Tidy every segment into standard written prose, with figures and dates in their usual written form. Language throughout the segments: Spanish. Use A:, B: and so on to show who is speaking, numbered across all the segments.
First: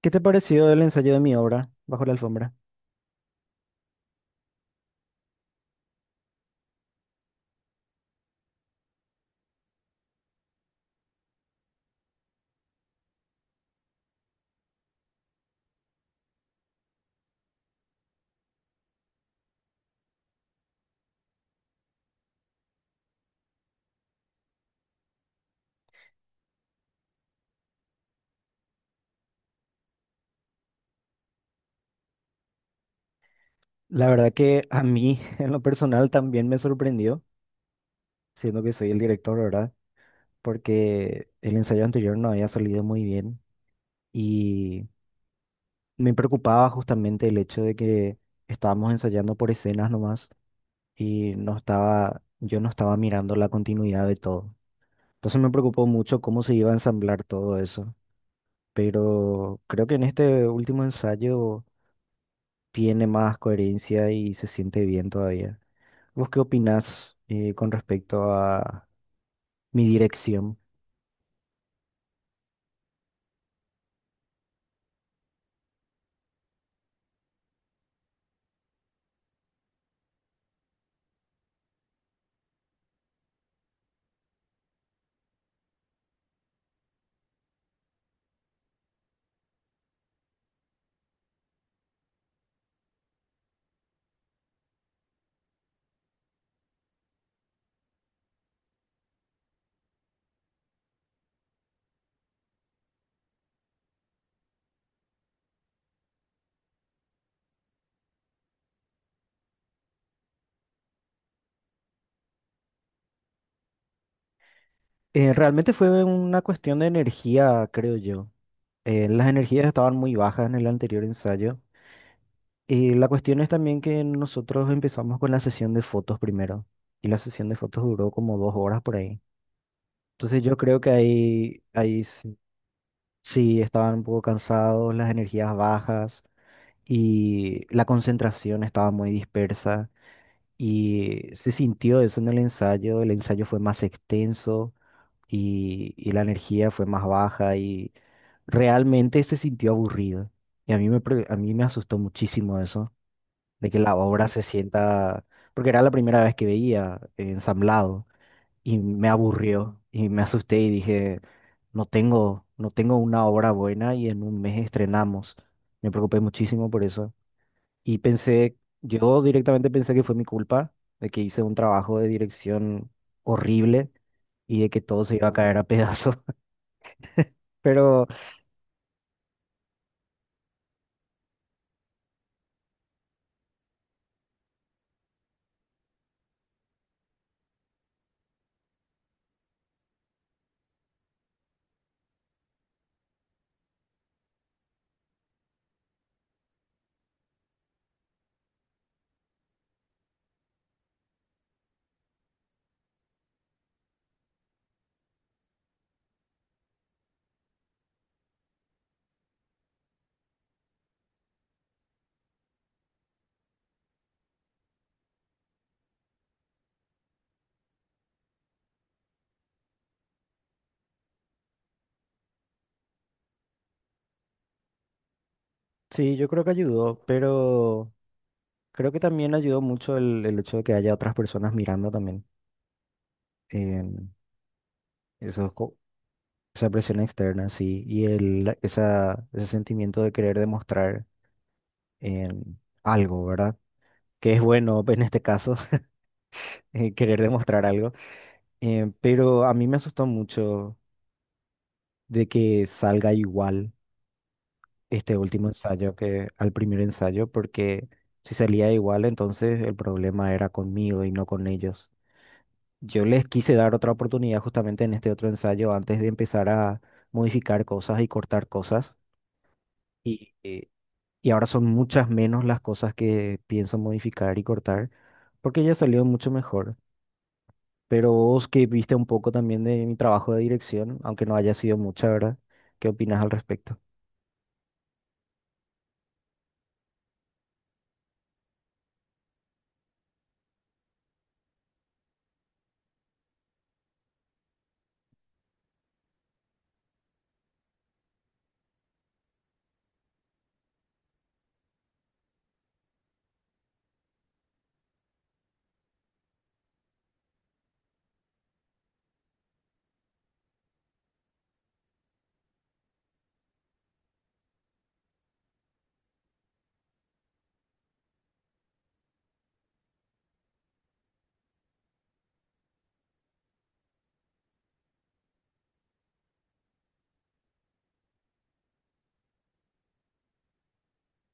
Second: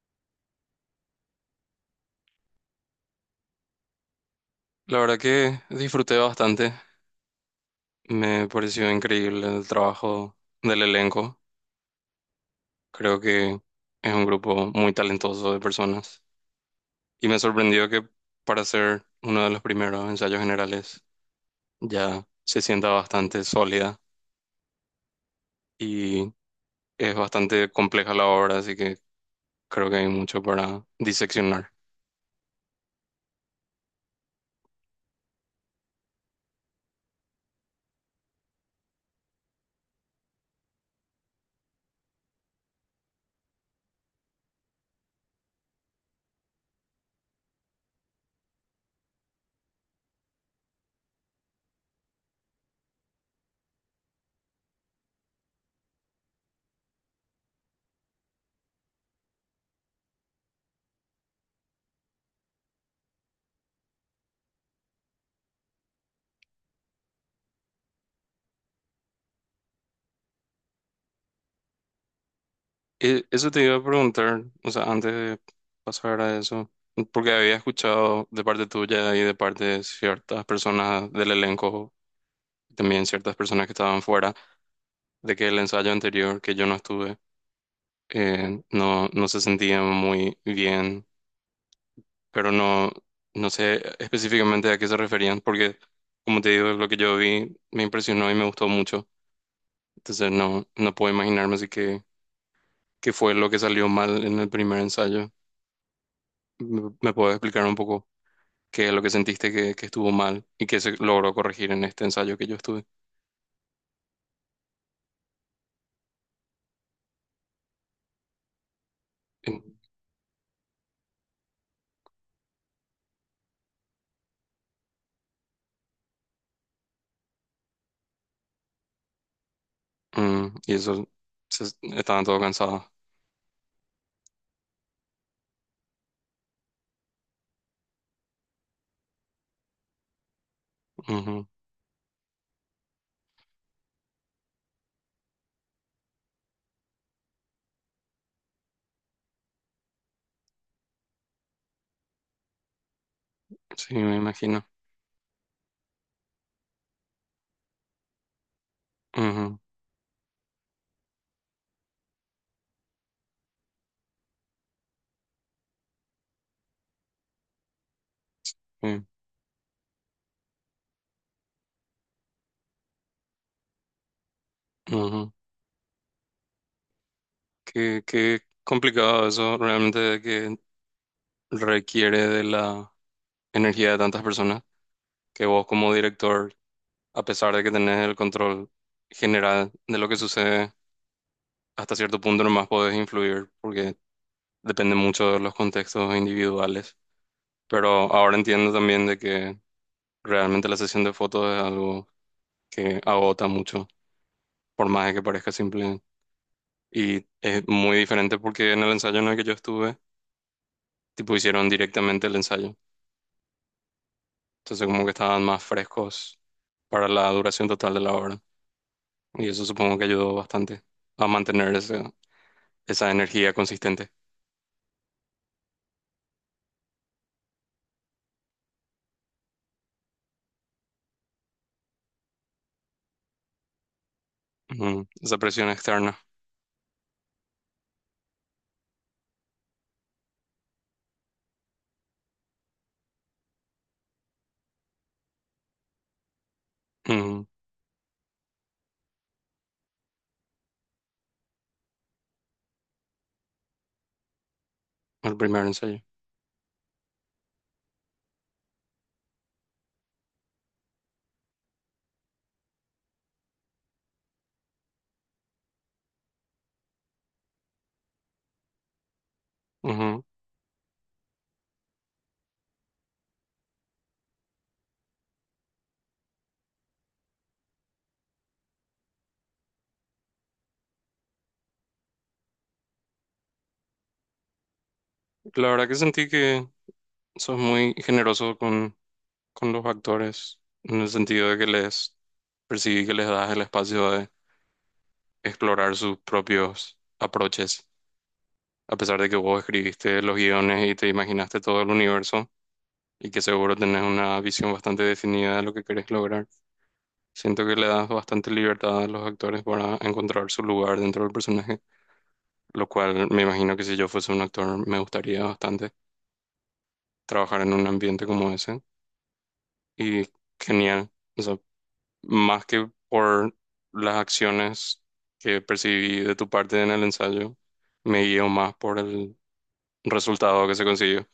A: ¿Qué te pareció el ensayo de mi obra, Bajo la alfombra?
B: La verdad que disfruté bastante. Me pareció increíble el trabajo del elenco. Creo que es un grupo muy talentoso de personas. Y me sorprendió que para ser uno de los primeros ensayos generales ya se sienta bastante sólida y es bastante compleja la obra, así que creo que hay mucho para diseccionar.
A: La verdad que a mí, en lo personal, también me sorprendió, siendo que soy el director, ¿verdad? Porque el ensayo anterior no había salido muy bien y me preocupaba justamente el hecho de que estábamos ensayando por escenas nomás y yo no estaba mirando la continuidad de todo. Entonces me preocupó mucho cómo se iba a ensamblar todo eso, pero creo que en este último ensayo tiene más coherencia y se siente bien todavía. ¿Vos qué opinás con respecto a mi dirección?
B: Eso te iba a preguntar, o sea, antes de pasar a eso, porque había escuchado de parte tuya y de parte de ciertas personas del elenco, también ciertas personas que estaban fuera, de que el ensayo anterior que yo no estuve, no, no se sentían muy bien, pero no, no sé específicamente a qué se referían, porque como te digo, lo que yo vi me impresionó y me gustó mucho, entonces no, no puedo imaginarme así que qué fue lo que salió mal en el primer ensayo. ¿Me puedes explicar un poco qué es lo que sentiste que estuvo mal y que se logró corregir en este ensayo que yo estuve?
A: Realmente fue una cuestión de energía, creo yo. Las energías
B: En-
A: estaban muy bajas en el anterior ensayo. Y la cuestión es también que nosotros empezamos con la sesión de fotos primero. Y la sesión de fotos duró como dos horas por ahí. Entonces yo
B: y
A: creo que
B: eso,
A: ahí,
B: se-
A: ahí
B: estaban
A: sí,
B: todos cansados.
A: sí estaban un poco cansados, las energías bajas y la concentración estaba muy dispersa. Y
B: Ujú.
A: se sintió eso en el ensayo fue más extenso y la energía fue más baja y realmente se sintió aburrido. Y a mí me asustó muchísimo eso, de que
B: Sí,
A: la
B: me
A: obra se
B: imagino.
A: sienta, porque era la primera vez que veía ensamblado y me
B: Ujú,
A: aburrió y me asusté y dije, no tengo una obra buena y en un mes estrenamos. Me preocupé muchísimo por eso. Y pensé,
B: sí,
A: yo directamente pensé que fue mi culpa de que hice un trabajo de dirección horrible y de que todo se iba a
B: ujú.
A: caer a pedazos.
B: Qué,
A: Pero
B: qué complicado eso realmente, de que requiere de la energía de tantas personas, que vos como director, a pesar de que tenés el control general de lo que sucede, hasta cierto punto nomás podés influir porque depende mucho de los contextos individuales. Pero ahora entiendo también de que realmente la sesión de fotos es algo que agota mucho, por más de que parezca simple. Y es muy diferente porque en el ensayo en el que yo estuve, tipo hicieron directamente el ensayo. Entonces como que estaban más frescos para la duración total de la obra. Y eso supongo que ayudó bastante a mantener ese- esa energía consistente.
A: sí, yo creo que ayudó, pero creo que también ayudó mucho el hecho de que haya otras personas mirando también. em,
B: Ujú. Esa
A: Eso,
B: presión externa.
A: esa presión externa, sí, y ese sentimiento de querer demostrar em, algo, ¿verdad? Que es bueno en este caso, querer
B: Ujú.
A: demostrar algo. Pero a mí me asustó mucho de que salga igual este
B: El
A: último
B: primer
A: ensayo
B: ensayo.
A: que al primer ensayo, porque si salía igual, entonces el problema era conmigo y no con ellos. Yo les quise dar otra oportunidad justamente en este otro ensayo antes de empezar a modificar cosas y cortar cosas.
B: Ujú.
A: Y, eh, y ahora son muchas menos las cosas que pienso modificar y cortar, porque ya salió mucho mejor. Pero vos que viste un poco también de mi trabajo de dirección, aunque no haya sido mucha, ¿verdad? ¿Qué opinas al respecto?
B: La verdad que sentí que sos muy generoso con los actores, en el sentido de que les percibí que les das el espacio de explorar sus propios aproches, a pesar de que vos escribiste los guiones y te imaginaste todo el universo y que seguro tenés una visión bastante definida de lo que querés lograr. Siento que le das bastante libertad a los actores para encontrar su lugar dentro del personaje, lo cual me imagino que si yo fuese un actor me gustaría bastante trabajar en un ambiente como ese. Y genial. Más que por las acciones que percibí de tu parte en el ensayo, me guío más por el resultado que se consiguió.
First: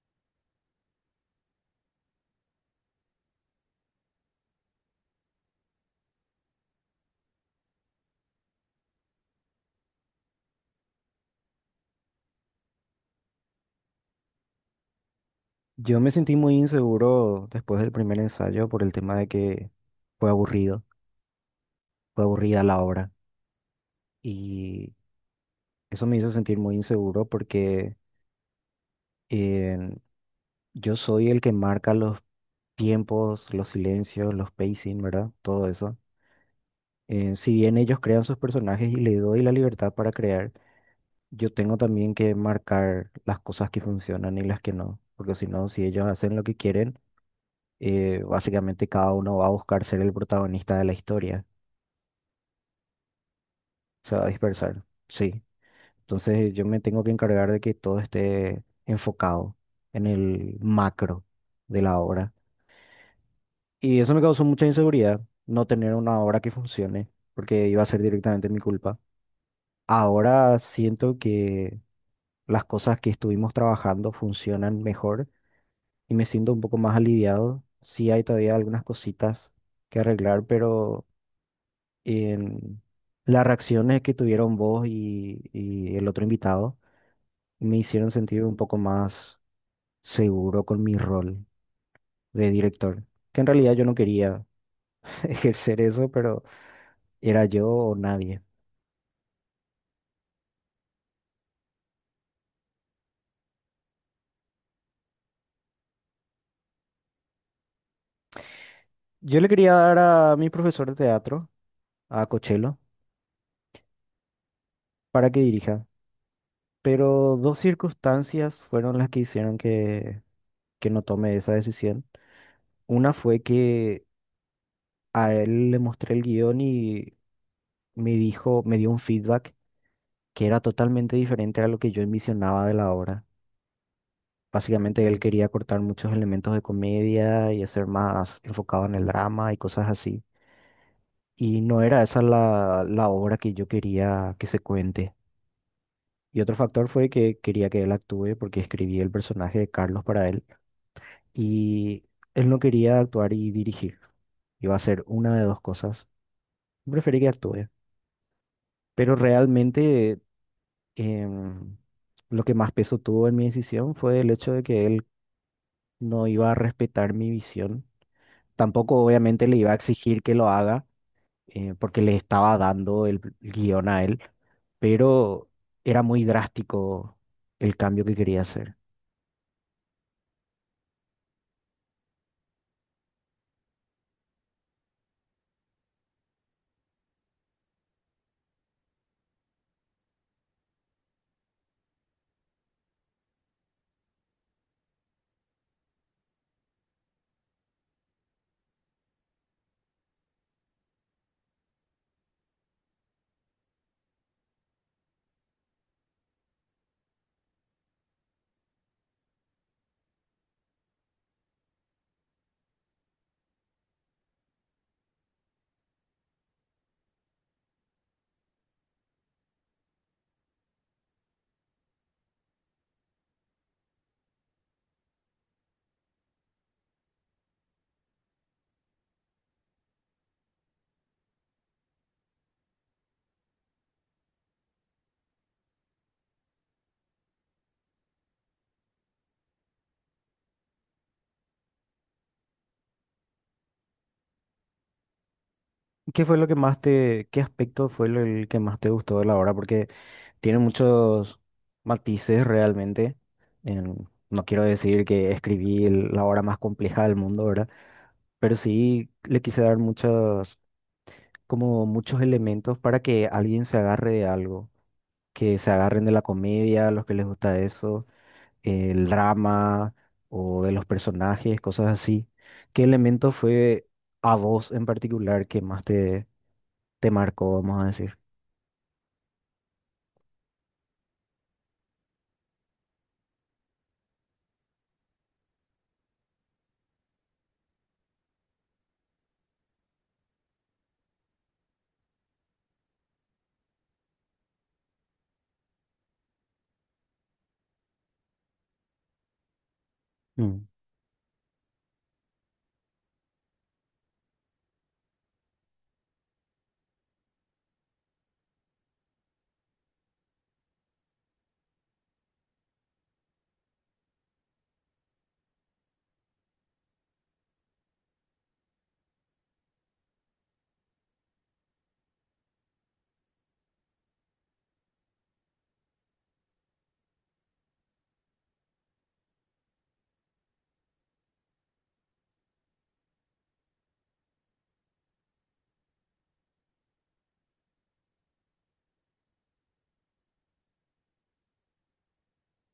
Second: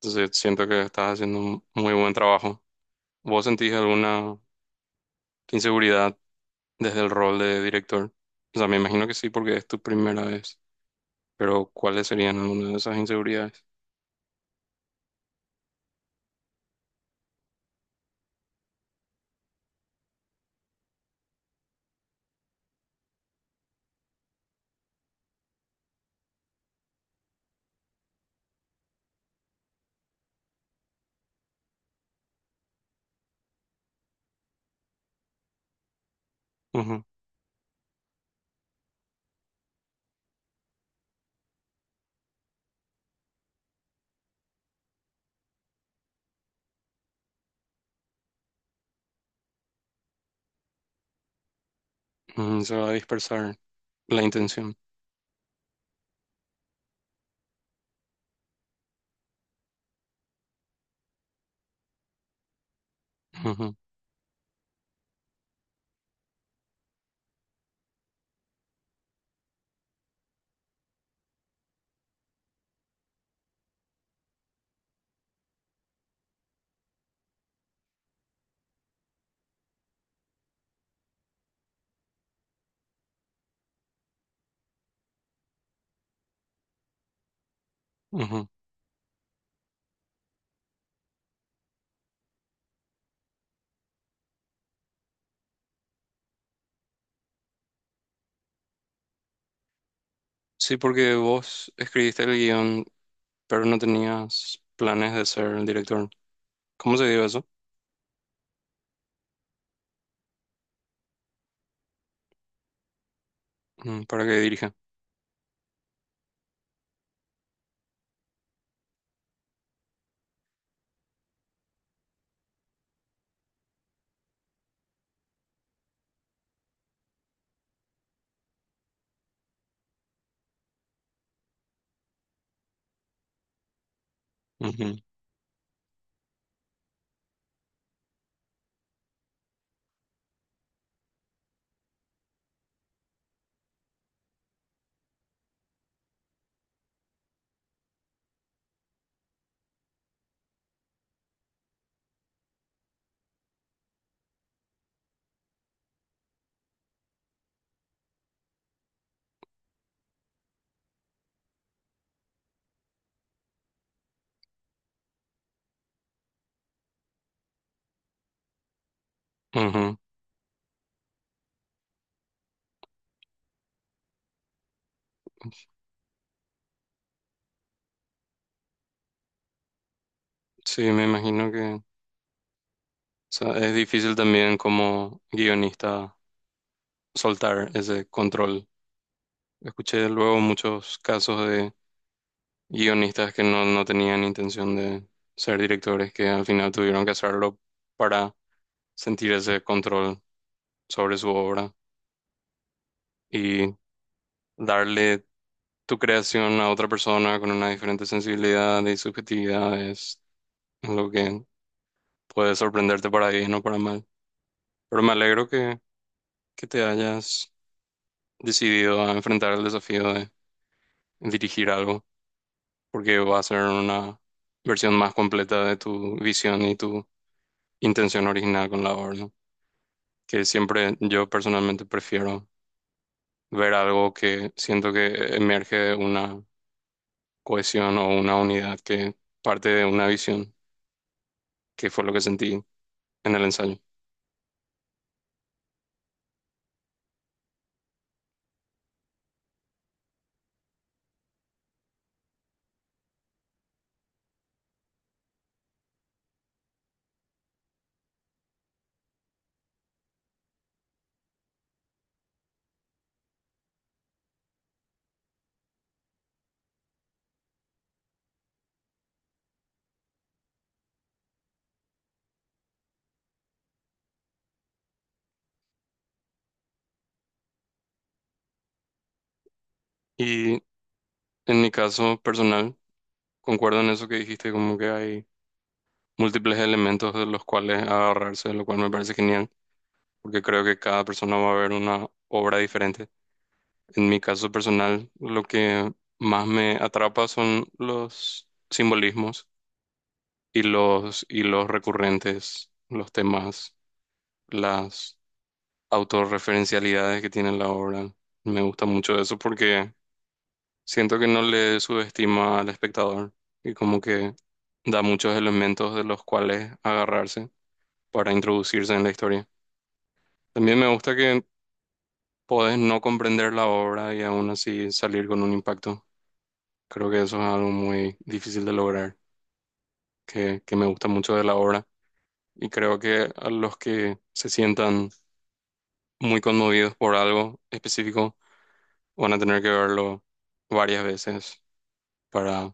B: Entonces siento que estás haciendo un muy buen trabajo. ¿Vos sentís alguna inseguridad desde el rol de director? O sea, me imagino que sí, porque es tu primera vez, pero ¿cuáles serían algunas de esas inseguridades?
A: Yo me sentí muy inseguro después del primer ensayo por el tema de que fue aburrido, fue aburrida la obra y eso me hizo sentir muy inseguro porque eh, yo soy el que marca los tiempos, los silencios, los pacing, ¿verdad? Todo eso.
B: Ujú,
A: Si bien ellos crean sus personajes y le doy la libertad para crear, yo tengo también que marcar las cosas que funcionan y las que no, porque si no, si ellos hacen lo que quieren, básicamente cada uno va a buscar ser el protagonista de la historia.
B: ujú. Se va a dispersar
A: Se
B: la
A: va a
B: intención.
A: dispersar, sí. Entonces yo me tengo que encargar de que todo esté enfocado en el macro de la obra.
B: Ujú,
A: Y eso me causó mucha inseguridad, no tener una obra que funcione, porque iba a ser directamente mi culpa. Ahora siento que las cosas que estuvimos trabajando funcionan mejor y me siento un poco más aliviado. Sí hay todavía algunas cositas que arreglar, pero en las reacciones que tuvieron vos y el otro invitado. Me hicieron sentir
B: ujú.
A: un poco más seguro con mi rol de director, que en realidad yo no quería ejercer eso, pero era yo o nadie.
B: Sí, porque vos escribiste el guión, pero no tenías planes de ser el director. ¿Cómo se dio eso?
A: Yo le quería dar a mi profesor de teatro, a Cochelo,
B: Mm. Para que dirija.
A: para que dirija, pero dos circunstancias fueron las que hicieron que no tome esa decisión. Una fue que a él le mostré el guión y me dijo, me dio un feedback que era totalmente diferente a lo que yo envisionaba de la obra.
B: Ujú,
A: Básicamente él quería cortar muchos elementos de comedia y hacer más enfocado en el drama y cosas así. Y no era esa la obra que yo quería que se cuente. Y otro factor fue que quería que él actúe porque escribí el personaje de Carlos para él. Y él no quería actuar y dirigir. Iba a ser una de dos cosas. Preferí que actúe. Pero realmente em, lo que más peso tuvo en mi decisión fue el hecho de que él no iba a respetar mi visión. Tampoco obviamente le iba a
B: ujú.
A: exigir que lo haga, porque le estaba dando el guión a él, pero era muy drástico el cambio que quería hacer.
B: Sí, me imagino que, o sea, es difícil también como guionista soltar ese control. Escuché luego muchos casos de guionistas que no, no tenían intención de ser directores, que al final tuvieron que hacerlo para sentir ese control sobre su obra. Y darle tu creación a otra persona con una diferente sensibilidad y subjetividad es lo que puede sorprenderte para bien o para mal. Pero me alegro que te hayas decidido a enfrentar el desafío de dirigir algo, porque va a ser una versión más completa de tu visión y tu intención original con la obra, ¿no? Que siempre yo personalmente prefiero ver algo que siento que emerge de una cohesión o una unidad que parte de una visión, que fue lo que sentí en el ensayo.
A: ¿Qué fue lo que más te, qué aspecto fue el que más te gustó de la obra? Porque tiene muchos matices realmente. En- no quiero decir que escribí la obra más compleja del mundo, ¿verdad? Pero sí le quise dar muchos, como muchos elementos para que alguien se agarre de algo. Que se agarren de la comedia, los que les gusta eso, el drama o de los personajes, cosas así. ¿Qué elemento fue a vos en particular que más te marcó, vamos a decir?
B: Y en mi caso personal, concuerdo en eso que dijiste, como que hay múltiples elementos de los cuales agarrarse, lo cual me parece genial, porque creo que cada persona va a ver una obra diferente. En mi caso personal, lo que más me atrapa son los simbolismos
A: Mm,
B: y los recurrentes, los temas, las autorreferencialidades que tiene la obra. Me gusta mucho eso porque siento que no le subestima al espectador y como que da muchos elementos de los cuales agarrarse para introducirse en la historia. También me gusta que podés no comprender la obra y aún así salir con un impacto. Creo que eso es algo muy difícil de lograr, que me gusta mucho de la obra. Y creo que a los que se sientan muy conmovidos por algo específico van a tener que verlo varias veces para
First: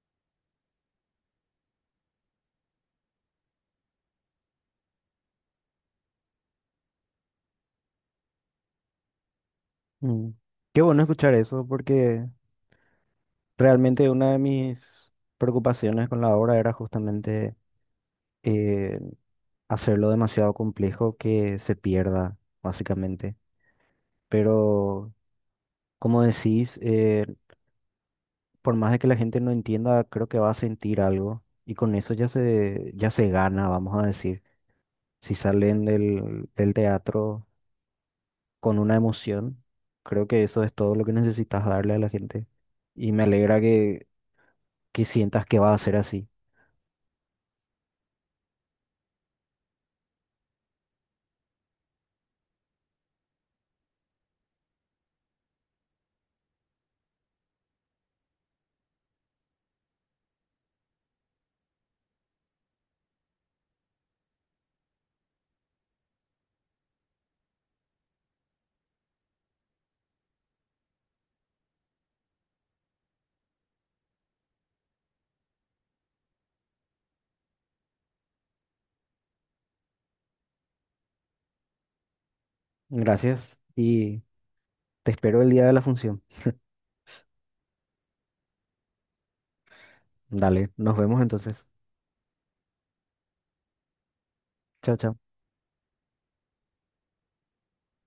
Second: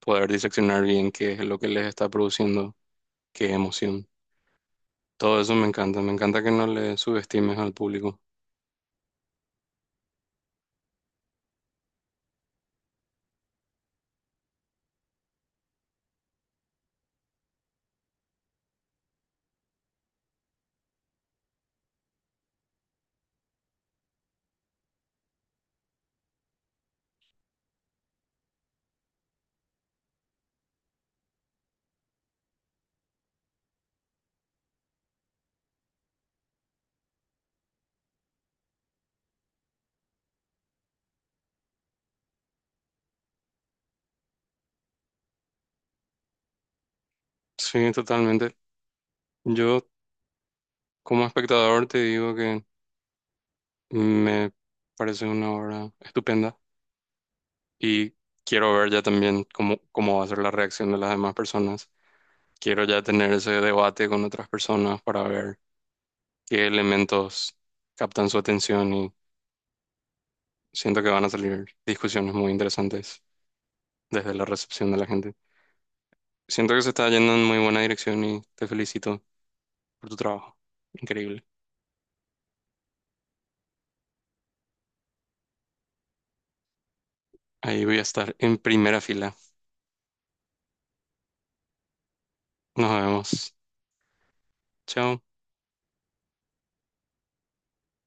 B: poder diseccionar bien qué es lo que les está produciendo, qué emoción. Todo eso me encanta que no le subestimes al público.
A: mm. Qué bueno escuchar eso porque realmente una de mis preocupaciones con la obra era justamente eh, hacerlo demasiado complejo que se pierda, básicamente. Pero, como decís, por más de que la gente no entienda, creo que va a sentir algo y con eso ya se gana, vamos a decir. Si salen del teatro con una emoción, creo que eso es todo lo que necesitas darle a la gente y me alegra que sientas que va a ser así.
B: Sí, totalmente. Yo como espectador te digo que... me parece una obra estupenda y quiero ver ya también cómo, cómo va a ser la reacción de las demás personas. Quiero ya tener ese debate con otras personas para ver qué elementos captan su atención y siento que van a salir discusiones muy interesantes desde la recepción de la gente. Siento que se está yendo en muy buena dirección y te felicito por tu trabajo. Increíble.
A: Gracias y te espero el día de la función.
B: Ahí voy a estar en primera fila.
A: Dale, nos vemos entonces.
B: Nos vemos.
A: Chao, chao.
B: Chao.